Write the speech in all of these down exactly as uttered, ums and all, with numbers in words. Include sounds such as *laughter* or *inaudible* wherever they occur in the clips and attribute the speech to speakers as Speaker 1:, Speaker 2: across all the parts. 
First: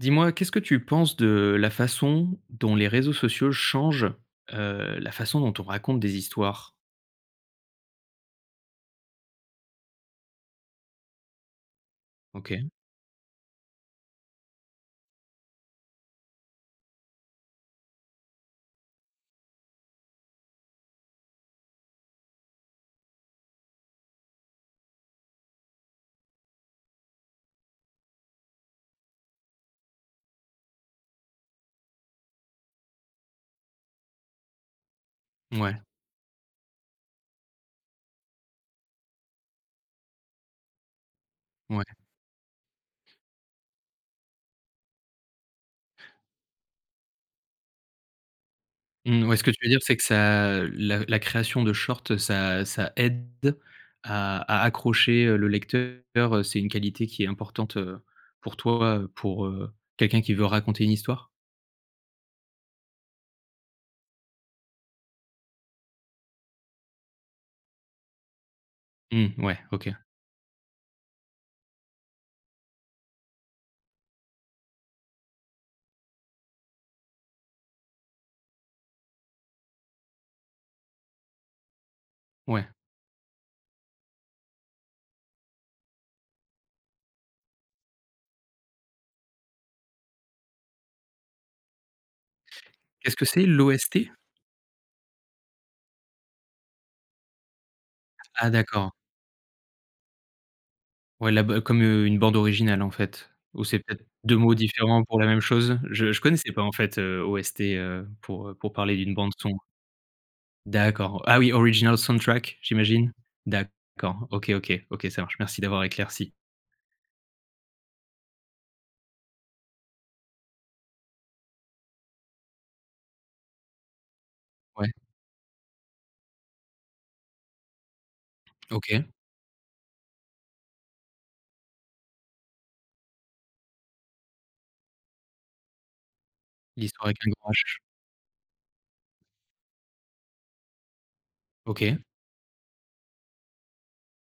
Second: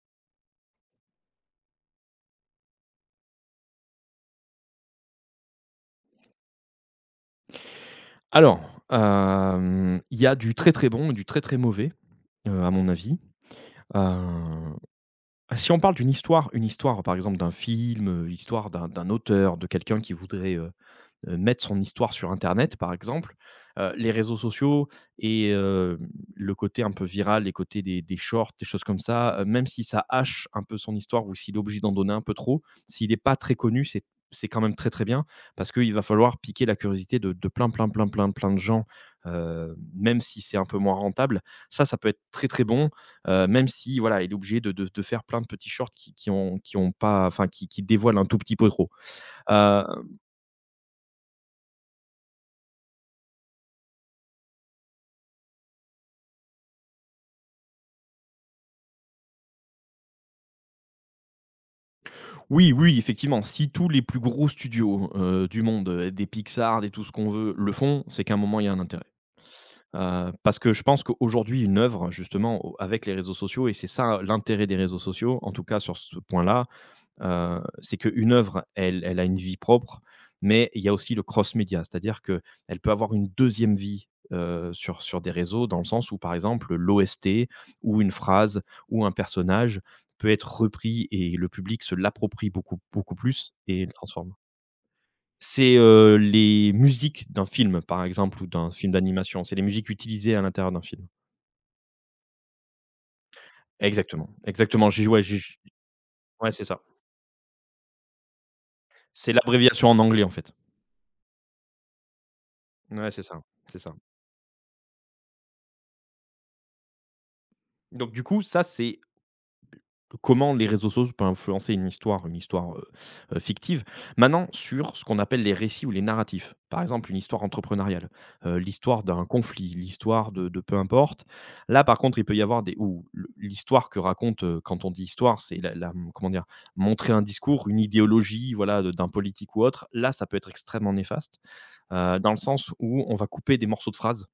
Speaker 1: Dis-moi, qu'est-ce que tu penses de la façon dont les réseaux sociaux changent, heu, la façon dont on raconte des histoires?
Speaker 2: Alors, hem, il y a du très, très bon et du très, très mauvais, heu,
Speaker 1: OK.
Speaker 2: à mon avis. Heu, si on parle d'une histoire une histoire, par exemple, d'un film, heu, l'histoire d'un d'un auteur, de quelqu'un qui voudrait, heu, mettre son histoire sur internet, par exemple, heu, les réseaux sociaux et heu, le côté un peu viral, les côtés des des shorts, des choses comme ça, heu, même si ça hache un peu son histoire ou s'il est obligé d'en donner un peu trop, s'il n'est pas très connu, c'est c'est quand même très, très bien parce
Speaker 1: Ouais,
Speaker 2: qu'il va falloir piquer la curiosité de de plein, plein, plein, plein, plein de gens, heu, même si c'est un peu moins rentable. Ça, ça
Speaker 1: ouais.
Speaker 2: peut être très, très bon, heu, même si, voilà, il est obligé de de de faire plein de petits shorts qui qui ont qui ont pas enfin qui qui dévoilent un tout petit peu trop,
Speaker 1: Mmh, ouais, ce que tu veux dire,
Speaker 2: heu
Speaker 1: c'est que ça la la création de shorts, ça ça aide à à accrocher, heu, le lecteur, heu, c'est une qualité qui est importante, heu, pour toi, heu, pour, heu, quelqu'un qui veut raconter une histoire?
Speaker 2: Oui, oui, effectivement, si tous les plus gros studios, heu, du monde, heu, des Pixar, des tout ce qu'on veut, le font, c'est qu'à un moment, il y a un intérêt.
Speaker 1: Mmh, ouais, OK.
Speaker 2: Heu, parce que je pense qu'aujourd'hui, une œuvre justement, au avec les réseaux sociaux et c'est ça l'intérêt des réseaux sociaux, en tout cas sur ce point-là, Heu, c'est qu'une œuvre, elle elle a une vie propre, mais il y a aussi le cross média, c'est-à-dire
Speaker 1: Ouais.
Speaker 2: qu'elle peut avoir une deuxième vie, heu, sur sur des réseaux, dans le sens où, par exemple, l'O S T ou une phrase ou un personnage peut être repris et le public se l'approprie beaucoup
Speaker 1: Qu'est-ce
Speaker 2: beaucoup
Speaker 1: que c'est
Speaker 2: plus et le
Speaker 1: l'O S T?
Speaker 2: transforme. C'est, heu, les musiques d'un film, par exemple, ou
Speaker 1: Ah
Speaker 2: d'un
Speaker 1: d'accord.
Speaker 2: film d'animation. C'est les musiques utilisées à l'intérieur d'un film.
Speaker 1: Ouais, la ba comme, heu, une bande originale, en fait, ou c'est peut-être
Speaker 2: Exactement,
Speaker 1: deux mots
Speaker 2: exactement.
Speaker 1: différents
Speaker 2: J'ai
Speaker 1: pour
Speaker 2: ouais,
Speaker 1: la même
Speaker 2: j'ai
Speaker 1: chose? Je je connaissais
Speaker 2: ouais,
Speaker 1: pas,
Speaker 2: c'est
Speaker 1: en
Speaker 2: ça.
Speaker 1: fait, heu, O S T, heu, pour, heu, pour parler d'une bande
Speaker 2: C'est
Speaker 1: son.
Speaker 2: l'abréviation en anglais, en fait.
Speaker 1: D'accord. Ah oui, original soundtrack,
Speaker 2: Ouais,
Speaker 1: j'imagine?
Speaker 2: c'est ça, c'est ça.
Speaker 1: D'accord. OK, OK, OK, ça marche. Merci d'avoir éclairci.
Speaker 2: Donc du coup, ça, c'est comment les réseaux sociaux peuvent influencer une histoire, une histoire, heu heu, fictive. Maintenant
Speaker 1: Ouais,
Speaker 2: sur ce qu'on appelle les récits ou les narratifs. Par exemple, une histoire entrepreneuriale, heu,
Speaker 1: OK.
Speaker 2: l'histoire d'un conflit, l'histoire de de peu importe. Là, par contre, il peut y avoir des ou le l'histoire que raconte, heu, quand on dit histoire, c'est la la, mmh, comment dire?
Speaker 1: L'histoire
Speaker 2: Montrer un
Speaker 1: avec un grand
Speaker 2: discours,
Speaker 1: H.
Speaker 2: une idéologie, voilà, de d'un politique ou autre. Là, ça peut être extrêmement néfaste,
Speaker 1: OK,
Speaker 2: heu, dans le sens où on va couper des morceaux de phrases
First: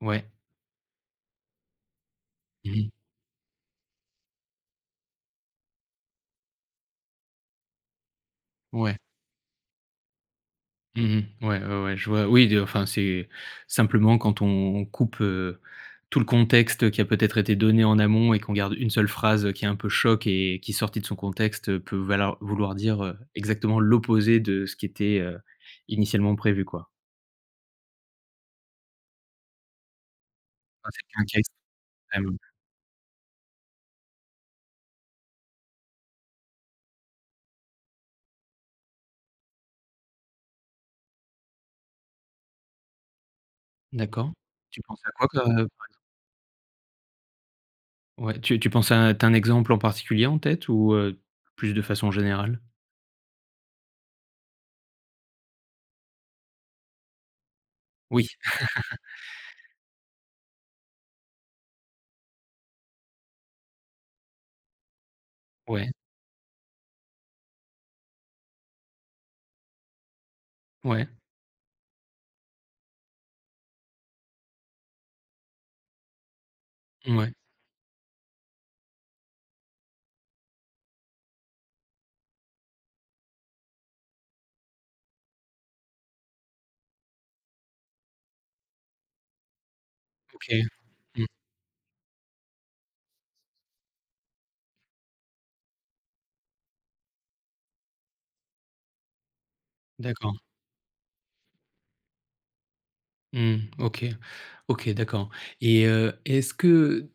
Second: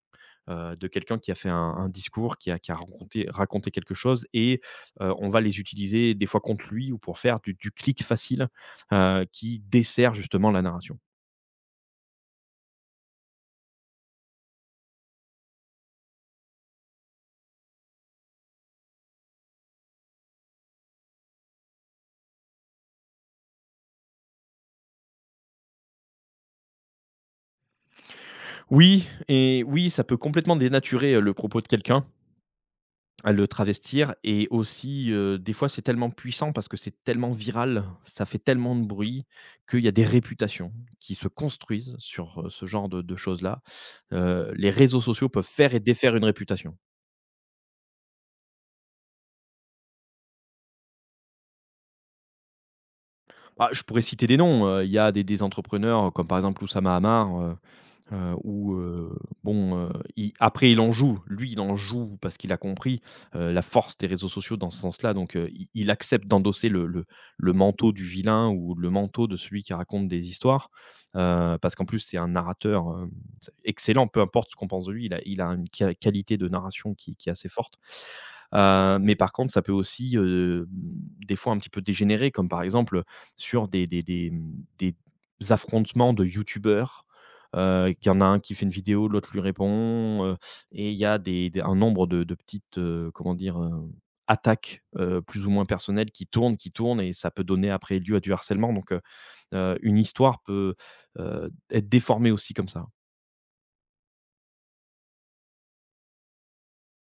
Speaker 1: ouais.
Speaker 2: euh, de quelqu'un qui a fait un, un discours, qui a, qui
Speaker 1: Mmh
Speaker 2: a
Speaker 1: mh.
Speaker 2: raconté, raconté quelque chose, et euh, on va les utiliser des fois contre lui ou pour faire du, du clic facile
Speaker 1: Ouais.
Speaker 2: euh, qui dessert justement la narration.
Speaker 1: Mmh. Ouais, ouais, ouais, je vois. Oui, de enfin, c'est simplement quand on coupe, heu, tout le contexte qui a peut-être été donné en amont et qu'on garde une seule phrase, qui est un peu choc et qui, sortie de son contexte, heu, peut valoir vouloir dire, heu, exactement l'opposé de ce qui était, heu, initialement prévu, quoi.
Speaker 2: Oui, et oui, ça peut complètement
Speaker 1: Enfin,
Speaker 2: dénaturer
Speaker 1: c'est
Speaker 2: euh,
Speaker 1: un
Speaker 2: le
Speaker 1: cas
Speaker 2: propos de quelqu'un
Speaker 1: extrême.
Speaker 2: à le travestir et aussi euh, des fois c'est tellement puissant parce que c'est tellement viral, ça fait tellement de bruit qu'il y a des réputations qui se construisent sur euh, ce genre de, de choses-là.
Speaker 1: D'accord.
Speaker 2: Euh, les
Speaker 1: Tu penses
Speaker 2: réseaux
Speaker 1: à quoi
Speaker 2: sociaux
Speaker 1: que
Speaker 2: peuvent faire et défaire une réputation.
Speaker 1: ouais, tu tu penses à tu un exemple en particulier en tête ou, heu, plus de façon générale?
Speaker 2: Bah, je pourrais citer des noms, heu, il y a des des entrepreneurs euh, comme par exemple Oussama Hamar. Heu,
Speaker 1: Oui,
Speaker 2: Heu, où, heu, bon, heu, il après il en joue. Lui, il en joue parce qu'il a compris, heu, la force des réseaux sociaux dans ce sens-là, donc heu, il
Speaker 1: ouais,
Speaker 2: il accepte d'endosser le le le manteau du vilain ou le manteau de celui qui raconte des histoires,
Speaker 1: ouais,
Speaker 2: heu, parce qu'en plus c'est un narrateur, hem, c'est excellent, peu importe ce qu'on pense de lui, il a il a une qua qualité de narration qui qui
Speaker 1: ouais,
Speaker 2: est assez forte. Heu, mais par contre, ça peut aussi, hem, des fois un petit peu dégénérer, comme par exemple, sur des des des, mmh, des affrontements de youtubeurs. Heu, qu'il y en a un qui fait une vidéo, l'autre lui répond, heu
Speaker 1: OK.
Speaker 2: et il y a
Speaker 1: Mmh.
Speaker 2: des des un nombre de de petites, heu, comment dire? Hem, attaques, heu, plus ou moins personnelles qui tournent, qui tournent et ça peut donner après lieu à du harcèlement, donc heu heu, une
Speaker 1: D'accord.
Speaker 2: histoire peut, heu, être déformée aussi comme ça.
Speaker 1: Mmh. OK. OK, d'accord et heu, est-ce que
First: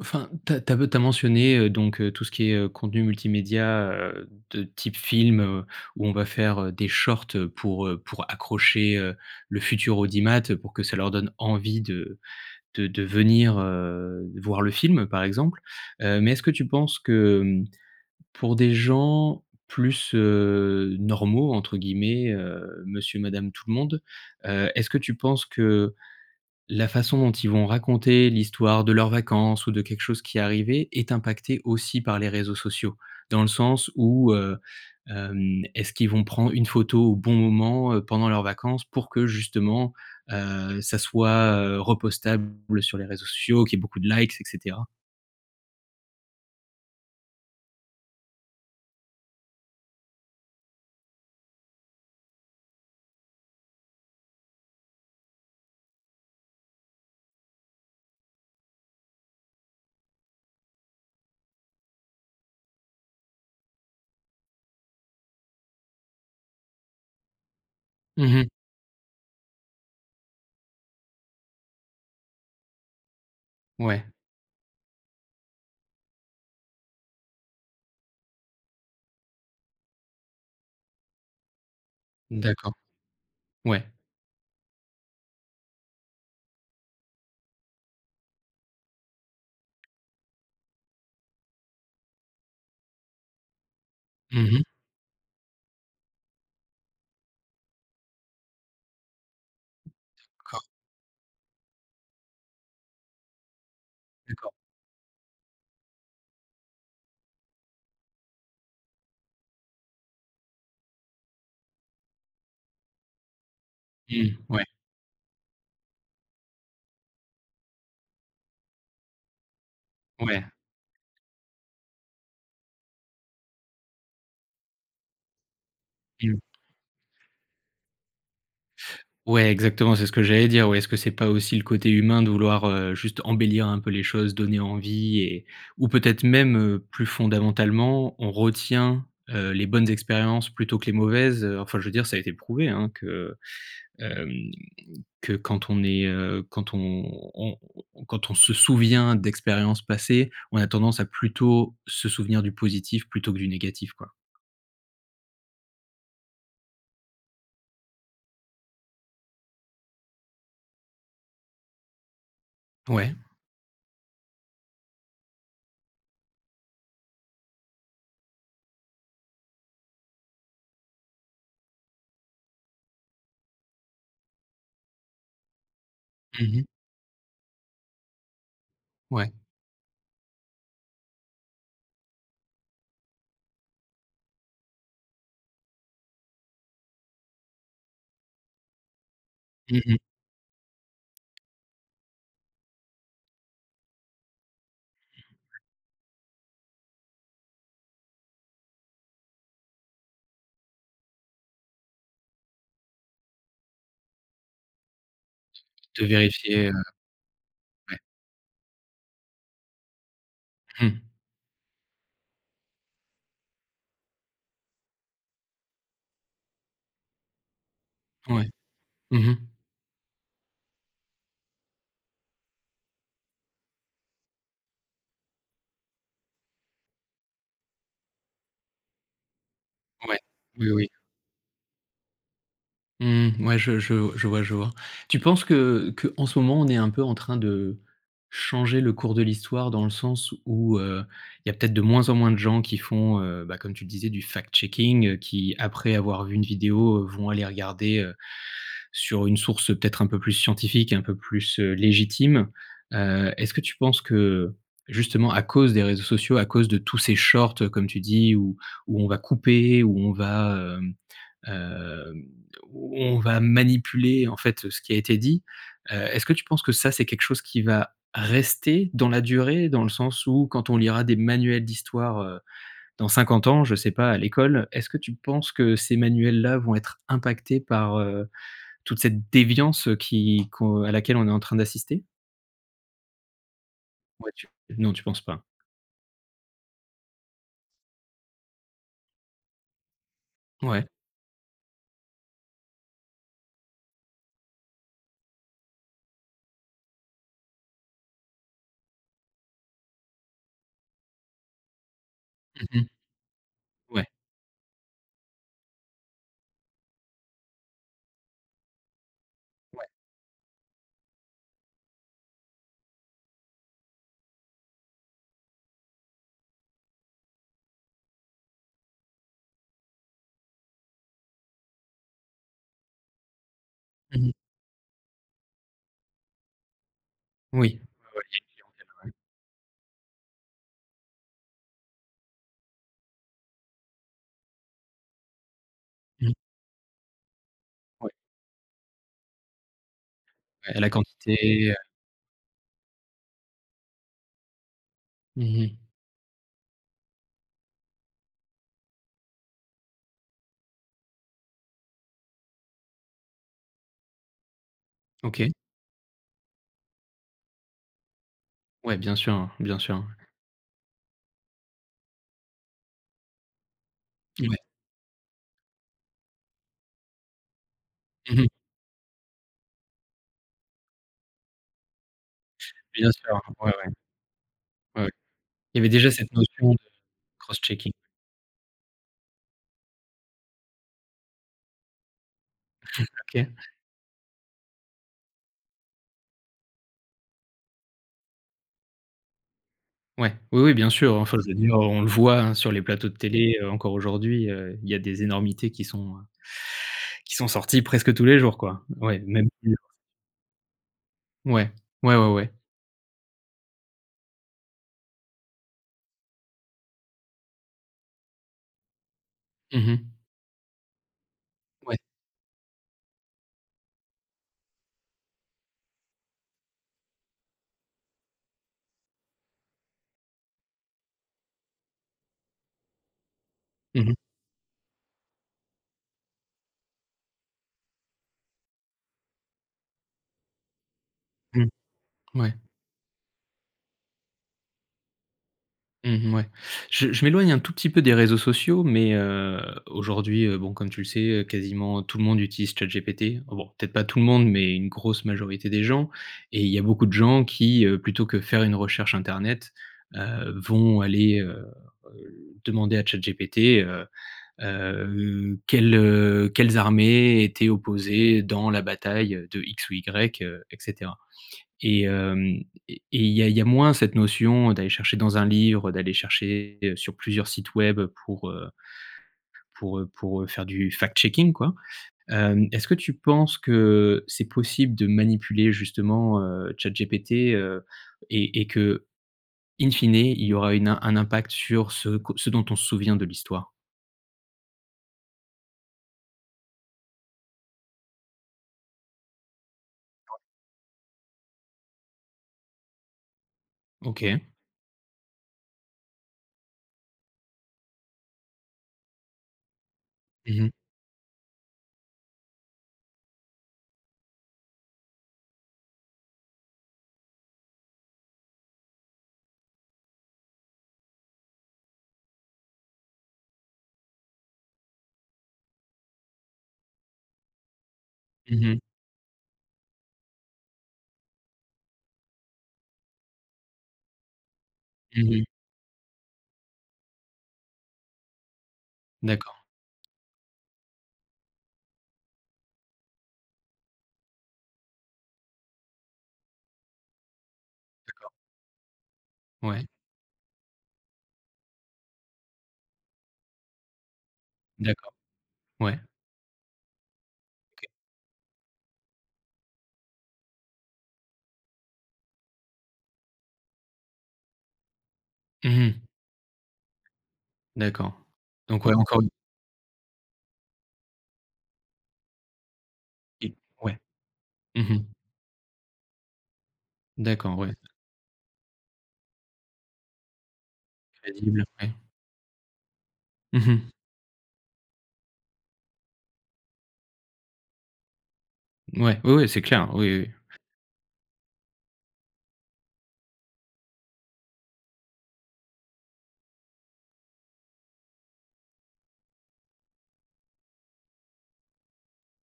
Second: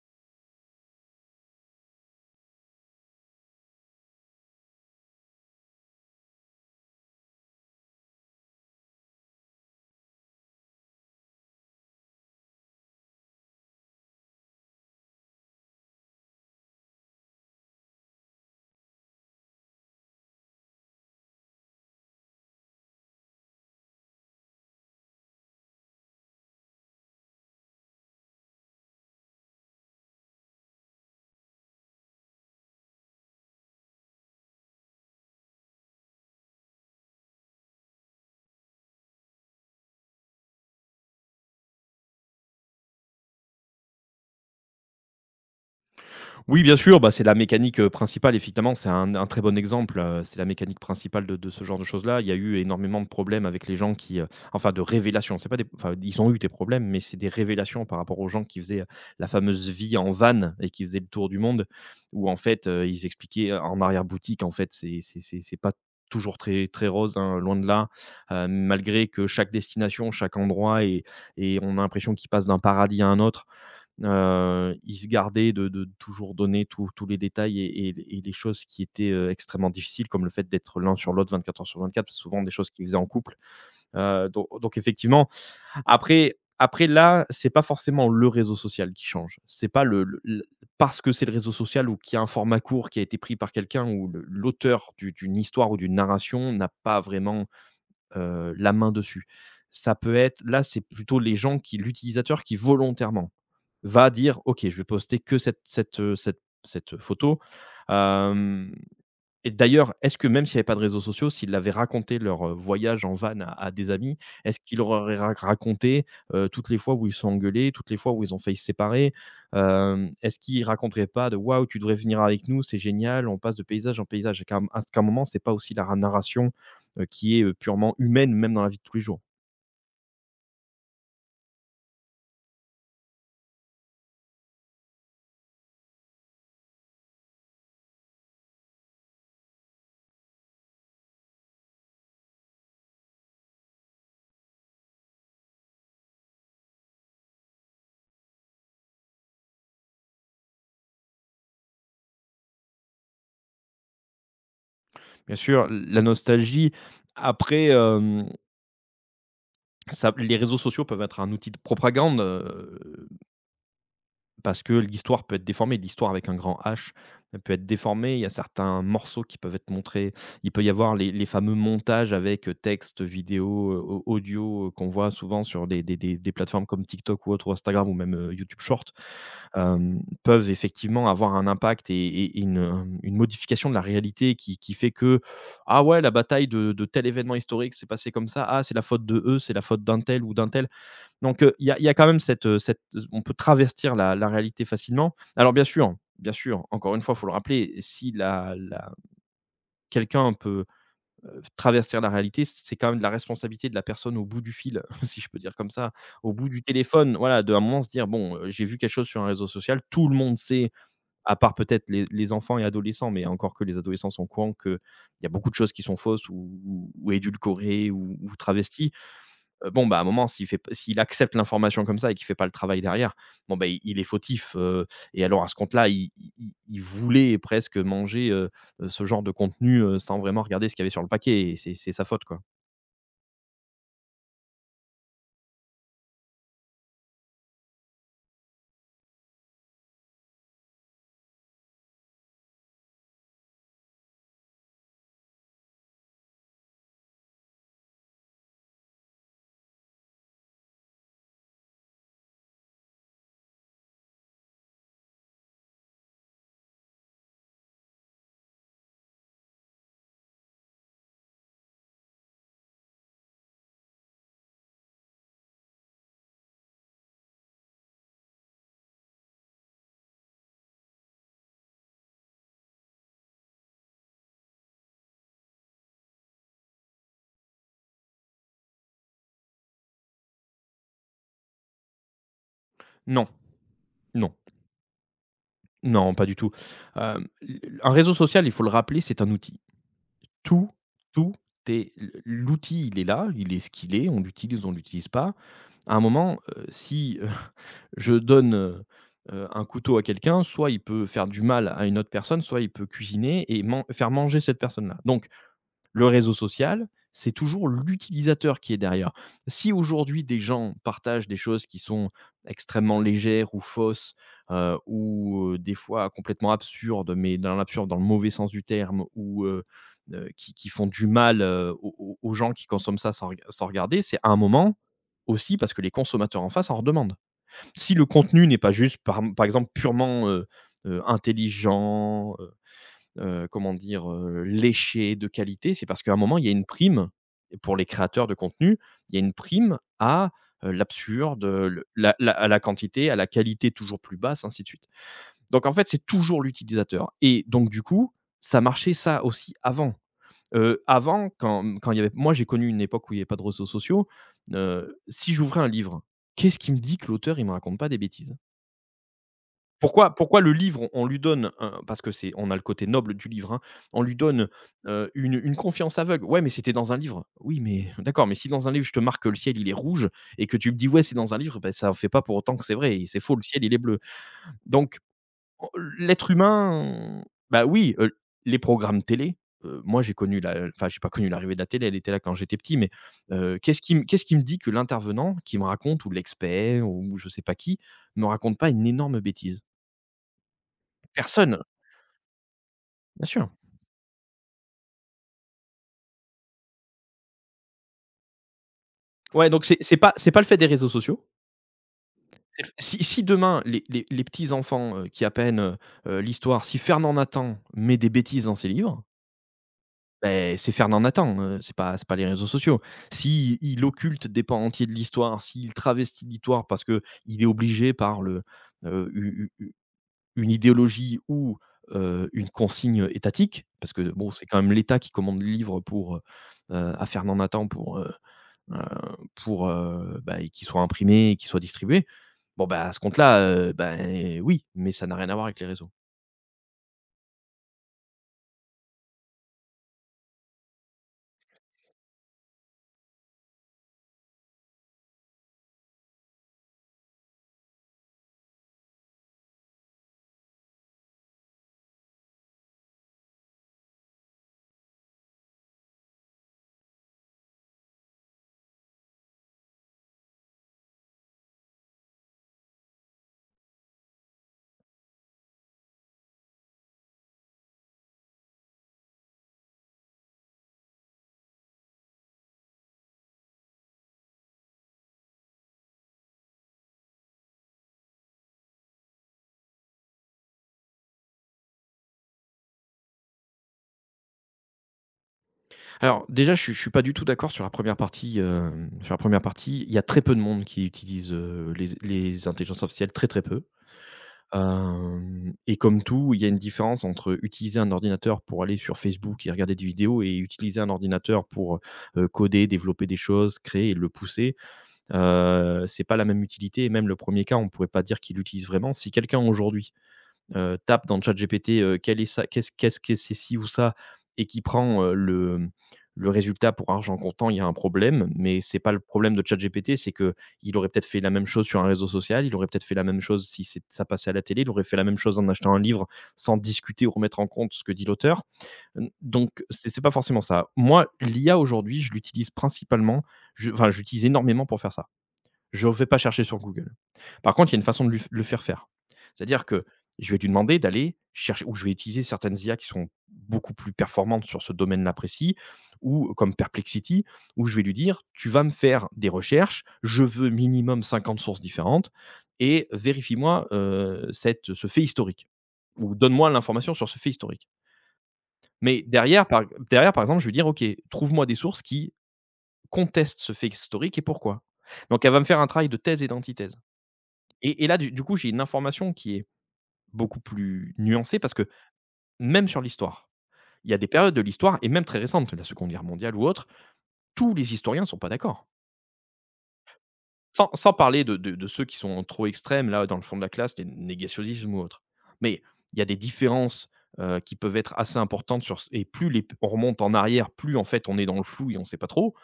Speaker 1: enfin, t'as as tu mentionné, heu, donc heu, tout ce qui est, heu, contenu multimédia, heu, de type film, heu, où on va faire, heu, des shorts, heu, pour, heu, pour accrocher, heu, le futur audimat, heu, pour que ça leur donne envie de de de venir, heu, voir le film, par exemple. Heu, mais est-ce que tu penses que, hem, pour des gens plus, heu, «normaux» entre guillemets, heu, monsieur, madame, tout le monde, heu, est-ce que tu penses que, la façon dont ils vont raconter l'histoire de leurs vacances ou de quelque chose qui est arrivé est impactée aussi par les réseaux sociaux. Dans le sens où, heu, hem, est-ce qu'ils vont prendre une photo au bon moment, heu, pendant leurs vacances pour que justement, heu, ça soit, heu, repostable sur les réseaux sociaux, qu'il y ait beaucoup de likes et cetera?
Speaker 2: Oui, bien sûr, bah, c'est la mécanique, heu, principale effectivement, c'est un un très bon exemple, heu, c'est la mécanique principale de de ce genre de choses-là. Il y a eu énormément de problèmes avec les gens qui, heu, enfin de révélations, c'est pas des enfin ils ont eu des problèmes, mais c'est des révélations par rapport aux gens qui faisaient, heu, la fameuse vie en van et qui faisaient le tour du monde où en fait, heu, ils expliquaient euh, en arrière-boutique, en fait, c'est c'est c'est c'est pas toujours très très rose, hein, loin de là. Heu,
Speaker 1: Mmh.
Speaker 2: malgré que chaque destination, chaque endroit et et on a l'impression qu'ils passent d'un paradis à un autre.
Speaker 1: Ouais,
Speaker 2: Heu, il se gardait de de toujours donner tous tous les détails et et et les choses qui étaient, heu, extrêmement difficiles, comme le fait d'être l'un sur l'autre vingt-quatre heures sur vingt-quatre, souvent des choses
Speaker 1: d'accord.
Speaker 2: qu'ils faisaient en couple.
Speaker 1: Ouais.
Speaker 2: Heu, don donc effectivement, après après là, c'est pas forcément le réseau social qui change. C'est pas le le l parce que c'est le réseau social ou qu'il y a un format court qui a été pris par quelqu'un ou le
Speaker 1: Mmh.
Speaker 2: l'auteur du d'une histoire ou d'une narration n'a pas vraiment heu, la main dessus. Ça peut être là,
Speaker 1: D'accord,
Speaker 2: c'est plutôt les gens qui l'utilisateur qui volontairement va dire:
Speaker 1: d'accord.
Speaker 2: «OK, je vais poster que cette cette, heu, cette cette photo». Et d'ailleurs, est-ce que même s'il n'y avait pas de réseaux sociaux, s'ils avaient raconté leur, heu, voyage en van à à des amis,
Speaker 1: Mmh,
Speaker 2: est-ce
Speaker 1: ouais,
Speaker 2: qu'ils leur auraient ra raconté, heu, toutes les fois où ils se sont engueulés, toutes les fois où ils ont failli se séparer? Hem, est-ce
Speaker 1: ouais.
Speaker 2: qu'ils raconteraient pas de: «Waouh, tu devrais venir avec nous, c'est génial, on passe de paysage en paysage» et un à un moment, c'est pas aussi la ra
Speaker 1: Mmh.
Speaker 2: narration, heu, qui est, heu, purement humaine, même dans la vie de tous les jours.
Speaker 1: Ouais, exactement, c'est ce que j'allais dire. Ouais, est-ce que c'est pas aussi le côté humain de vouloir, heu, juste embellir un peu les choses, donner envie et ou peut-être même, heu, plus fondamentalement, on retient, heu, les bonnes expériences plutôt que les mauvaises, heu, enfin, je veux dire, ça a été prouvé, hein, que, hem, que quand on est, heu, quand on on quand on se souvient d'expériences passées, on a tendance à plutôt se souvenir du positif plutôt que du négatif, quoi.
Speaker 2: Bien sûr, la nostalgie après, hem, ça, les réseaux sociaux peuvent être un outil de propagande, heu
Speaker 1: Ouais.
Speaker 2: parce que l'histoire peut être déformée, l'histoire avec un grand H, elle peut être déformée. Il y a certains morceaux qui peuvent être montrés. Il peut y avoir les les fameux montages avec, heu, texte, vidéo, heu, au audio, heu, qu'on voit souvent sur des des des des
Speaker 1: Mmh.
Speaker 2: plateformes comme TikTok ou autre ou Instagram ou même, heu, YouTube Short,
Speaker 1: Ouais.
Speaker 2: hem, peuvent effectivement avoir un impact et et et une, hem, une modification de la réalité qui qui fait que: «Ah ouais, la bataille de de tel événement historique s'est passée comme ça. Ah, c'est la faute de eux, c'est la faute
Speaker 1: Mmh.
Speaker 2: d'un tel ou d'un tel». Donc, heu, il y a il y a quand même cette, cette on peut travestir la la réalité facilement. Alors bien sûr, bien sûr, encore une fois, il faut le rappeler, si la la quelqu'un peut, heu, travestir la réalité, c'est quand même de la responsabilité de la personne au bout du fil, *laughs* si je peux dire comme ça,
Speaker 1: De
Speaker 2: au bout du
Speaker 1: vérifier, heu,
Speaker 2: téléphone, voilà, de un moment se
Speaker 1: ouais.
Speaker 2: dire: «Bon, heu, j'ai vu quelque chose sur un réseau social», tout le monde sait,
Speaker 1: Mmh.
Speaker 2: à part peut-être les les enfants et adolescents, mais encore que les adolescents sont au courant qu'il y a beaucoup de choses qui sont fausses ou ou ou édulcorées ou ou
Speaker 1: Ouais.
Speaker 2: travesties.
Speaker 1: Mmh.
Speaker 2: Heu, bon, bah, à un moment, s'il fait p s'il accepte l'information comme ça et qu'il fait pas le travail derrière, bon, bah, i il est fautif, heu et alors à ce compte-là, i i il voulait presque manger, heu heu, ce genre de contenu, heu,
Speaker 1: Ouais.
Speaker 2: sans vraiment regarder
Speaker 1: Oui,
Speaker 2: ce qu'il y
Speaker 1: oui.
Speaker 2: avait sur le paquet et c'est c'est sa faute, quoi.
Speaker 1: Mmh, ouais, je je je vois, je vois. Tu penses que que en ce moment, on est un peu en train de changer le cours de l'histoire dans le sens où, heu, il y a peut-être de moins en moins de gens qui font, heu, bah, comme tu le disais, du fact-checking, heu, qui après avoir vu une vidéo, heu, vont aller regarder, heu, sur une source peut-être un peu plus scientifique, un peu plus, heu, légitime. Heu, est-ce que tu penses que, justement, à cause des réseaux sociaux, à cause de tous ces shorts, comme tu dis, où où on va couper, où on va, euh, Hem, on va manipuler en fait, ce qui a été dit. Heu, est-ce que tu penses que ça, c'est quelque chose qui va rester dans la durée? Dans le sens où quand on lira des manuels d'histoire, heu, dans cinquante ans, je sais pas, à l'école, est-ce que tu penses que ces manuels-là vont être impactés par, heu, toute cette déviance, qui qu'on à laquelle on est en train d'assister?
Speaker 2: Non,
Speaker 1: Ouais,
Speaker 2: non,
Speaker 1: tu non, tu penses pas?
Speaker 2: non, pas du tout. Hem, l Un réseau social, il faut le rappeler, c'est un outil. tout,
Speaker 1: Ouais.
Speaker 2: tout est l'outil, il est là, il est ce qu'il est, on l'utilise, on l'utilise pas. À un moment, heu, si, heu, *laughs* je donne, heu heu, un couteau à quelqu'un, soit il peut faire du mal à une autre personne, soit il peut
Speaker 1: Mmh.
Speaker 2: cuisiner et man
Speaker 1: Ouais.
Speaker 2: faire manger cette personne-là. Donc le réseau social, c'est toujours l'utilisateur qui est derrière. Si
Speaker 1: Ouais.
Speaker 2: aujourd'hui des gens partagent des choses qui sont extrêmement légères ou fausses, heu, ou, heu, des fois complètement absurdes, mais dans l'absurde, dans le mauvais sens du terme ou, heu heu, qui qui font du mal, heu, aux aux aux gens qui consomment ça sans reg sans regarder, c'est à
Speaker 1: Mmh.
Speaker 2: un moment aussi parce que les consommateurs en face en redemandent.
Speaker 1: Oui.
Speaker 2: Si le
Speaker 1: Ouais,
Speaker 2: contenu n'est pas juste par par exemple purement, heu heu, intelligent, heu, comment dire? Heu, léché, de qualité, c'est parce qu'à un
Speaker 1: ouais. Mmh.
Speaker 2: moment, il y a une prime pour les
Speaker 1: Ouais,
Speaker 2: créateurs de contenu, il y a une prime à heu,
Speaker 1: ouais, la
Speaker 2: l'absurde,
Speaker 1: quantité, heu.
Speaker 2: le la la à la quantité, à la qualité toujours plus basse, ainsi de suite. Donc en
Speaker 1: Mmh.
Speaker 2: fait, c'est toujours l'utilisateur et donc du coup, ça marchait ça aussi avant. Heu, avant quand, mmh, quand il y avait moi j'ai connu une époque où il y avait pas de réseaux sociaux, heu, si
Speaker 1: OK.
Speaker 2: j'ouvrais un livre, qu'est-ce qui me dit que l'auteur, il me raconte pas des bêtises?
Speaker 1: Ouais, bien sûr, hein, bien sûr.
Speaker 2: Pourquoi pourquoi le livre, on lui donne un parce que c'est on a le côté noble du livre, hein, on lui donne, heu, une une confiance aveugle. Ouais, mais c'était dans un livre. Oui, mais d'accord, mais
Speaker 1: Mmh mh.
Speaker 2: si dans un livre, je te marque que le ciel, il est rouge et que tu me dis: «Ouais, c'est dans un livre», ben ça en fait pas pour autant que c'est vrai et
Speaker 1: Bien
Speaker 2: c'est faux,
Speaker 1: sûr,
Speaker 2: le ciel,
Speaker 1: ouais,
Speaker 2: il est
Speaker 1: ouais,
Speaker 2: bleu. Donc
Speaker 1: ouais, ouais.
Speaker 2: on
Speaker 1: Il y avait déjà
Speaker 2: l'être
Speaker 1: cette notion de
Speaker 2: humain, bah,
Speaker 1: cross-checking.
Speaker 2: oui, heu, les programmes télé, heu, moi, j'ai connu la enfin, j'ai pas connu l'arrivée de la télé, elle était là quand j'étais petit, mais
Speaker 1: OK.
Speaker 2: heu, qu'est-ce qui me qu'est-ce qui me dit que l'intervenant qui me raconte ou l'expert ou je sais pas qui, me raconte pas une énorme bêtise?
Speaker 1: Ouais, oui, oui, bien sûr, enfin, je veux
Speaker 2: Personne.
Speaker 1: dire, on le voit, hein, sur les plateaux de
Speaker 2: Bien sûr.
Speaker 1: télé, heu, encore aujourd'hui, heu, il y a des énormités qui sont, heu, qui sont sorties presque tous les jours, quoi. Ouais, même
Speaker 2: Ouais, donc
Speaker 1: plus.
Speaker 2: c'est c'est pas c'est pas le fait des réseaux sociaux.
Speaker 1: Ouais, ouais, ouais, ouais.
Speaker 2: C'est le si si demain les les les petits-enfants, heu, qui apprennent, heu heu, l'histoire, si Fernand Nathan met des bêtises dans ses livres,
Speaker 1: Mmh mh.
Speaker 2: beh, c'est Fernand Nathan, heu, c'est
Speaker 1: Ouais.
Speaker 2: pas c'est pas les réseaux sociaux. Si il occulte des pans entiers de l'histoire, s'il travestit l'histoire parce que il est obligé par le, heu, u u u une idéologie ou, heu, une consigne étatique, parce que
Speaker 1: Mmh mh.
Speaker 2: bon, c'est quand même l'État qui commande le livre pour, heu à Fernand Nathan pour, heu heu, pour, heu, bah, et qu'ils soient imprimés et qu'ils soient
Speaker 1: Mmh.
Speaker 2: distribués.
Speaker 1: Ouais.
Speaker 2: Bon, bah, à ce compte-là, heu, ben, oui, mais ça n'a rien à voir avec les réseaux.
Speaker 1: Mmh, ouais. Je je m'éloigne un tout petit peu des réseaux sociaux, mais heu, aujourd'hui, heu, bon, comme tu le sais, heu, quasiment tout le monde utilise ChatGPT. Bon, peut-être pas tout le monde, mais une grosse majorité des gens et il y a beaucoup de gens qui, heu, plutôt que faire une recherche internet, heu, vont aller, heu heu, demander à ChatGPT, heu heu, quelles, heu, quelles armées étaient opposées dans la bataille, de X ou Y, heu et et hem et il y a il y a moins cette notion d'aller chercher dans un livre, d'aller chercher, heu, sur plusieurs sites web pour, heu pour, heu pour, heu, faire du fact-checking, quoi. Hem, est-ce que tu penses que c'est possible de manipuler justement, heu, ChatGPT, heu et et que, in fine, il y aura une im un impact sur ce co ce dont on se souvient de l'histoire?
Speaker 2: Alors déjà, je suis suis pas du tout d'accord sur la première partie, hem, sur la première partie. Il y a très peu de monde qui utilise, heu, les les intelligences artificielles, très, très peu.
Speaker 1: OK.
Speaker 2: Hem, et comme tout, il y a une différence entre utiliser un ordinateur pour aller sur Facebook et regarder des vidéos et
Speaker 1: Mmh mh.
Speaker 2: utiliser un ordinateur pour, heu coder, développer des choses, créer et le pousser. Heu, c'est pas la même utilité et même le premier cas, on pourrait pas dire qu'il l'utilise vraiment. Si quelqu'un aujourd'hui, heu, tape dans ChatGPT, heu, quel est ça qu'est-ce qu'est-ce que c'est ci ou ça et qui prend, heu, le, mmh, le résultat pour argent comptant, il y a un problème, mais c'est
Speaker 1: Mmh.
Speaker 2: pas le problème de ChatGPT, c'est que il aurait peut-être fait la même chose sur un réseau social, il aurait peut-être fait la même chose si c'est ça passait à la télé, il aurait fait la même chose
Speaker 1: Mmh.
Speaker 2: en achetant un livre sans discuter ou remettre en compte ce que dit l'auteur.
Speaker 1: D'accord,
Speaker 2: Donc c'est c'est pas forcément ça. Moi, l'I A aujourd'hui, je l'utilise principalement je enfin, j'utilise énormément pour faire ça, je ne vais pas chercher sur Google. Par contre, il y a une façon de lui
Speaker 1: d'accord.
Speaker 2: le faire faire. C'est-à-dire que
Speaker 1: Ouais.
Speaker 2: je vais lui demander d'aller chercher, ou je vais utiliser certaines I A qui sont beaucoup plus performantes sur ce domaine-là
Speaker 1: D'accord.
Speaker 2: précis,
Speaker 1: Ouais.
Speaker 2: ou comme Perplexity, où je
Speaker 1: OK.
Speaker 2: vais lui dire, tu vas me faire des recherches, je veux minimum cinquante sources différentes, et vérifie-moi euh, cette, ce fait historique,
Speaker 1: Mmh.
Speaker 2: ou donne-moi l'information sur ce fait historique.
Speaker 1: D'accord. Donc ouais,
Speaker 2: Mais
Speaker 1: encore une
Speaker 2: derrière par, derrière, par exemple, je vais dire, OK, trouve-moi des sources qui contestent ce fait
Speaker 1: ouais.
Speaker 2: historique et pourquoi.
Speaker 1: Mmh.
Speaker 2: Donc, elle va me faire un travail de thèse et d'antithèse.
Speaker 1: D'accord, ouais,
Speaker 2: Et et là, du du coup, j'ai une information qui est beaucoup plus
Speaker 1: c'est
Speaker 2: nuancée parce
Speaker 1: crédible,
Speaker 2: que
Speaker 1: ouais.
Speaker 2: même sur l'histoire,
Speaker 1: Mmh mh.
Speaker 2: il y a des périodes de l'histoire et même très récentes, la Seconde Guerre mondiale ou autre, tous les historiens ne sont pas d'accord.
Speaker 1: Ouais, oui, oui, c'est clair, oui, oui.
Speaker 2: Sans sans parler de de de ceux qui sont trop extrêmes là, dans le fond de la classe, les négationnismes ou autres. Mais il y a des différences, heu, qui peuvent être assez importantes sur et plus les on remonte en arrière, plus en fait on est dans le flou et on ne sait pas trop.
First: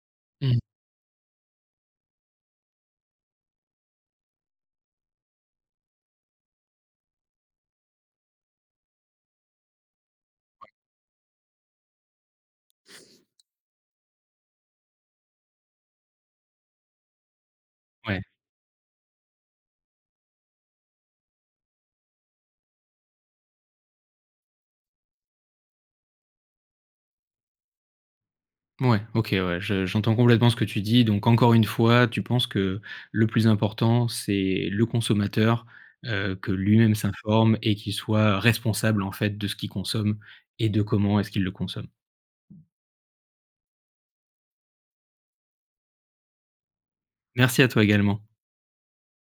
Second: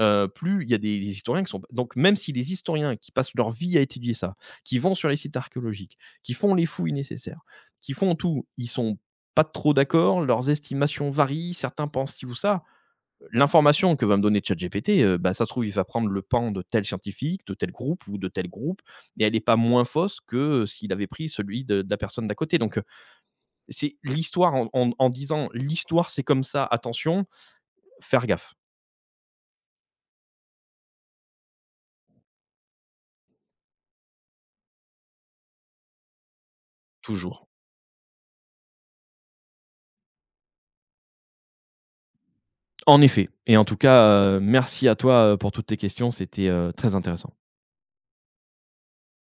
Speaker 2: heu,
Speaker 1: Mmh.
Speaker 2: Plus il y a des des historiens qui sont donc même si les historiens qui passent leur vie à étudier ça, qui vont sur les sites archéologiques, qui font les fouilles nécessaires, qui font tout, ils sont pas trop d'accord, leurs estimations varient, certains pensent ci ou ça. L'information que va me donner ChatGPT, heu, bah, ça se trouve, il va prendre le pan de tel scientifique, de tel groupe ou
Speaker 1: Ouais,
Speaker 2: de tel groupe et elle est pas moins fausse que, heu, s'il avait pris celui de de la personne d'à côté donc heu, c'est l'histoire en en en disant: «L'histoire, c'est comme ça, attention», faire gaffe,
Speaker 1: ouais, OK, ouais, je j'entends complètement ce que tu dis. Donc encore une fois, tu penses que le plus important, c'est le consommateur, heu, que lui-même
Speaker 2: toujours.
Speaker 1: s'informe et qu'il soit responsable, en fait, de ce qu'il consomme et de comment est-ce qu'il le consomme.
Speaker 2: En effet. Et en tout cas, heu, merci à toi, heu, pour toutes tes questions. C'était, heu, très intéressant.
Speaker 1: Merci à toi également.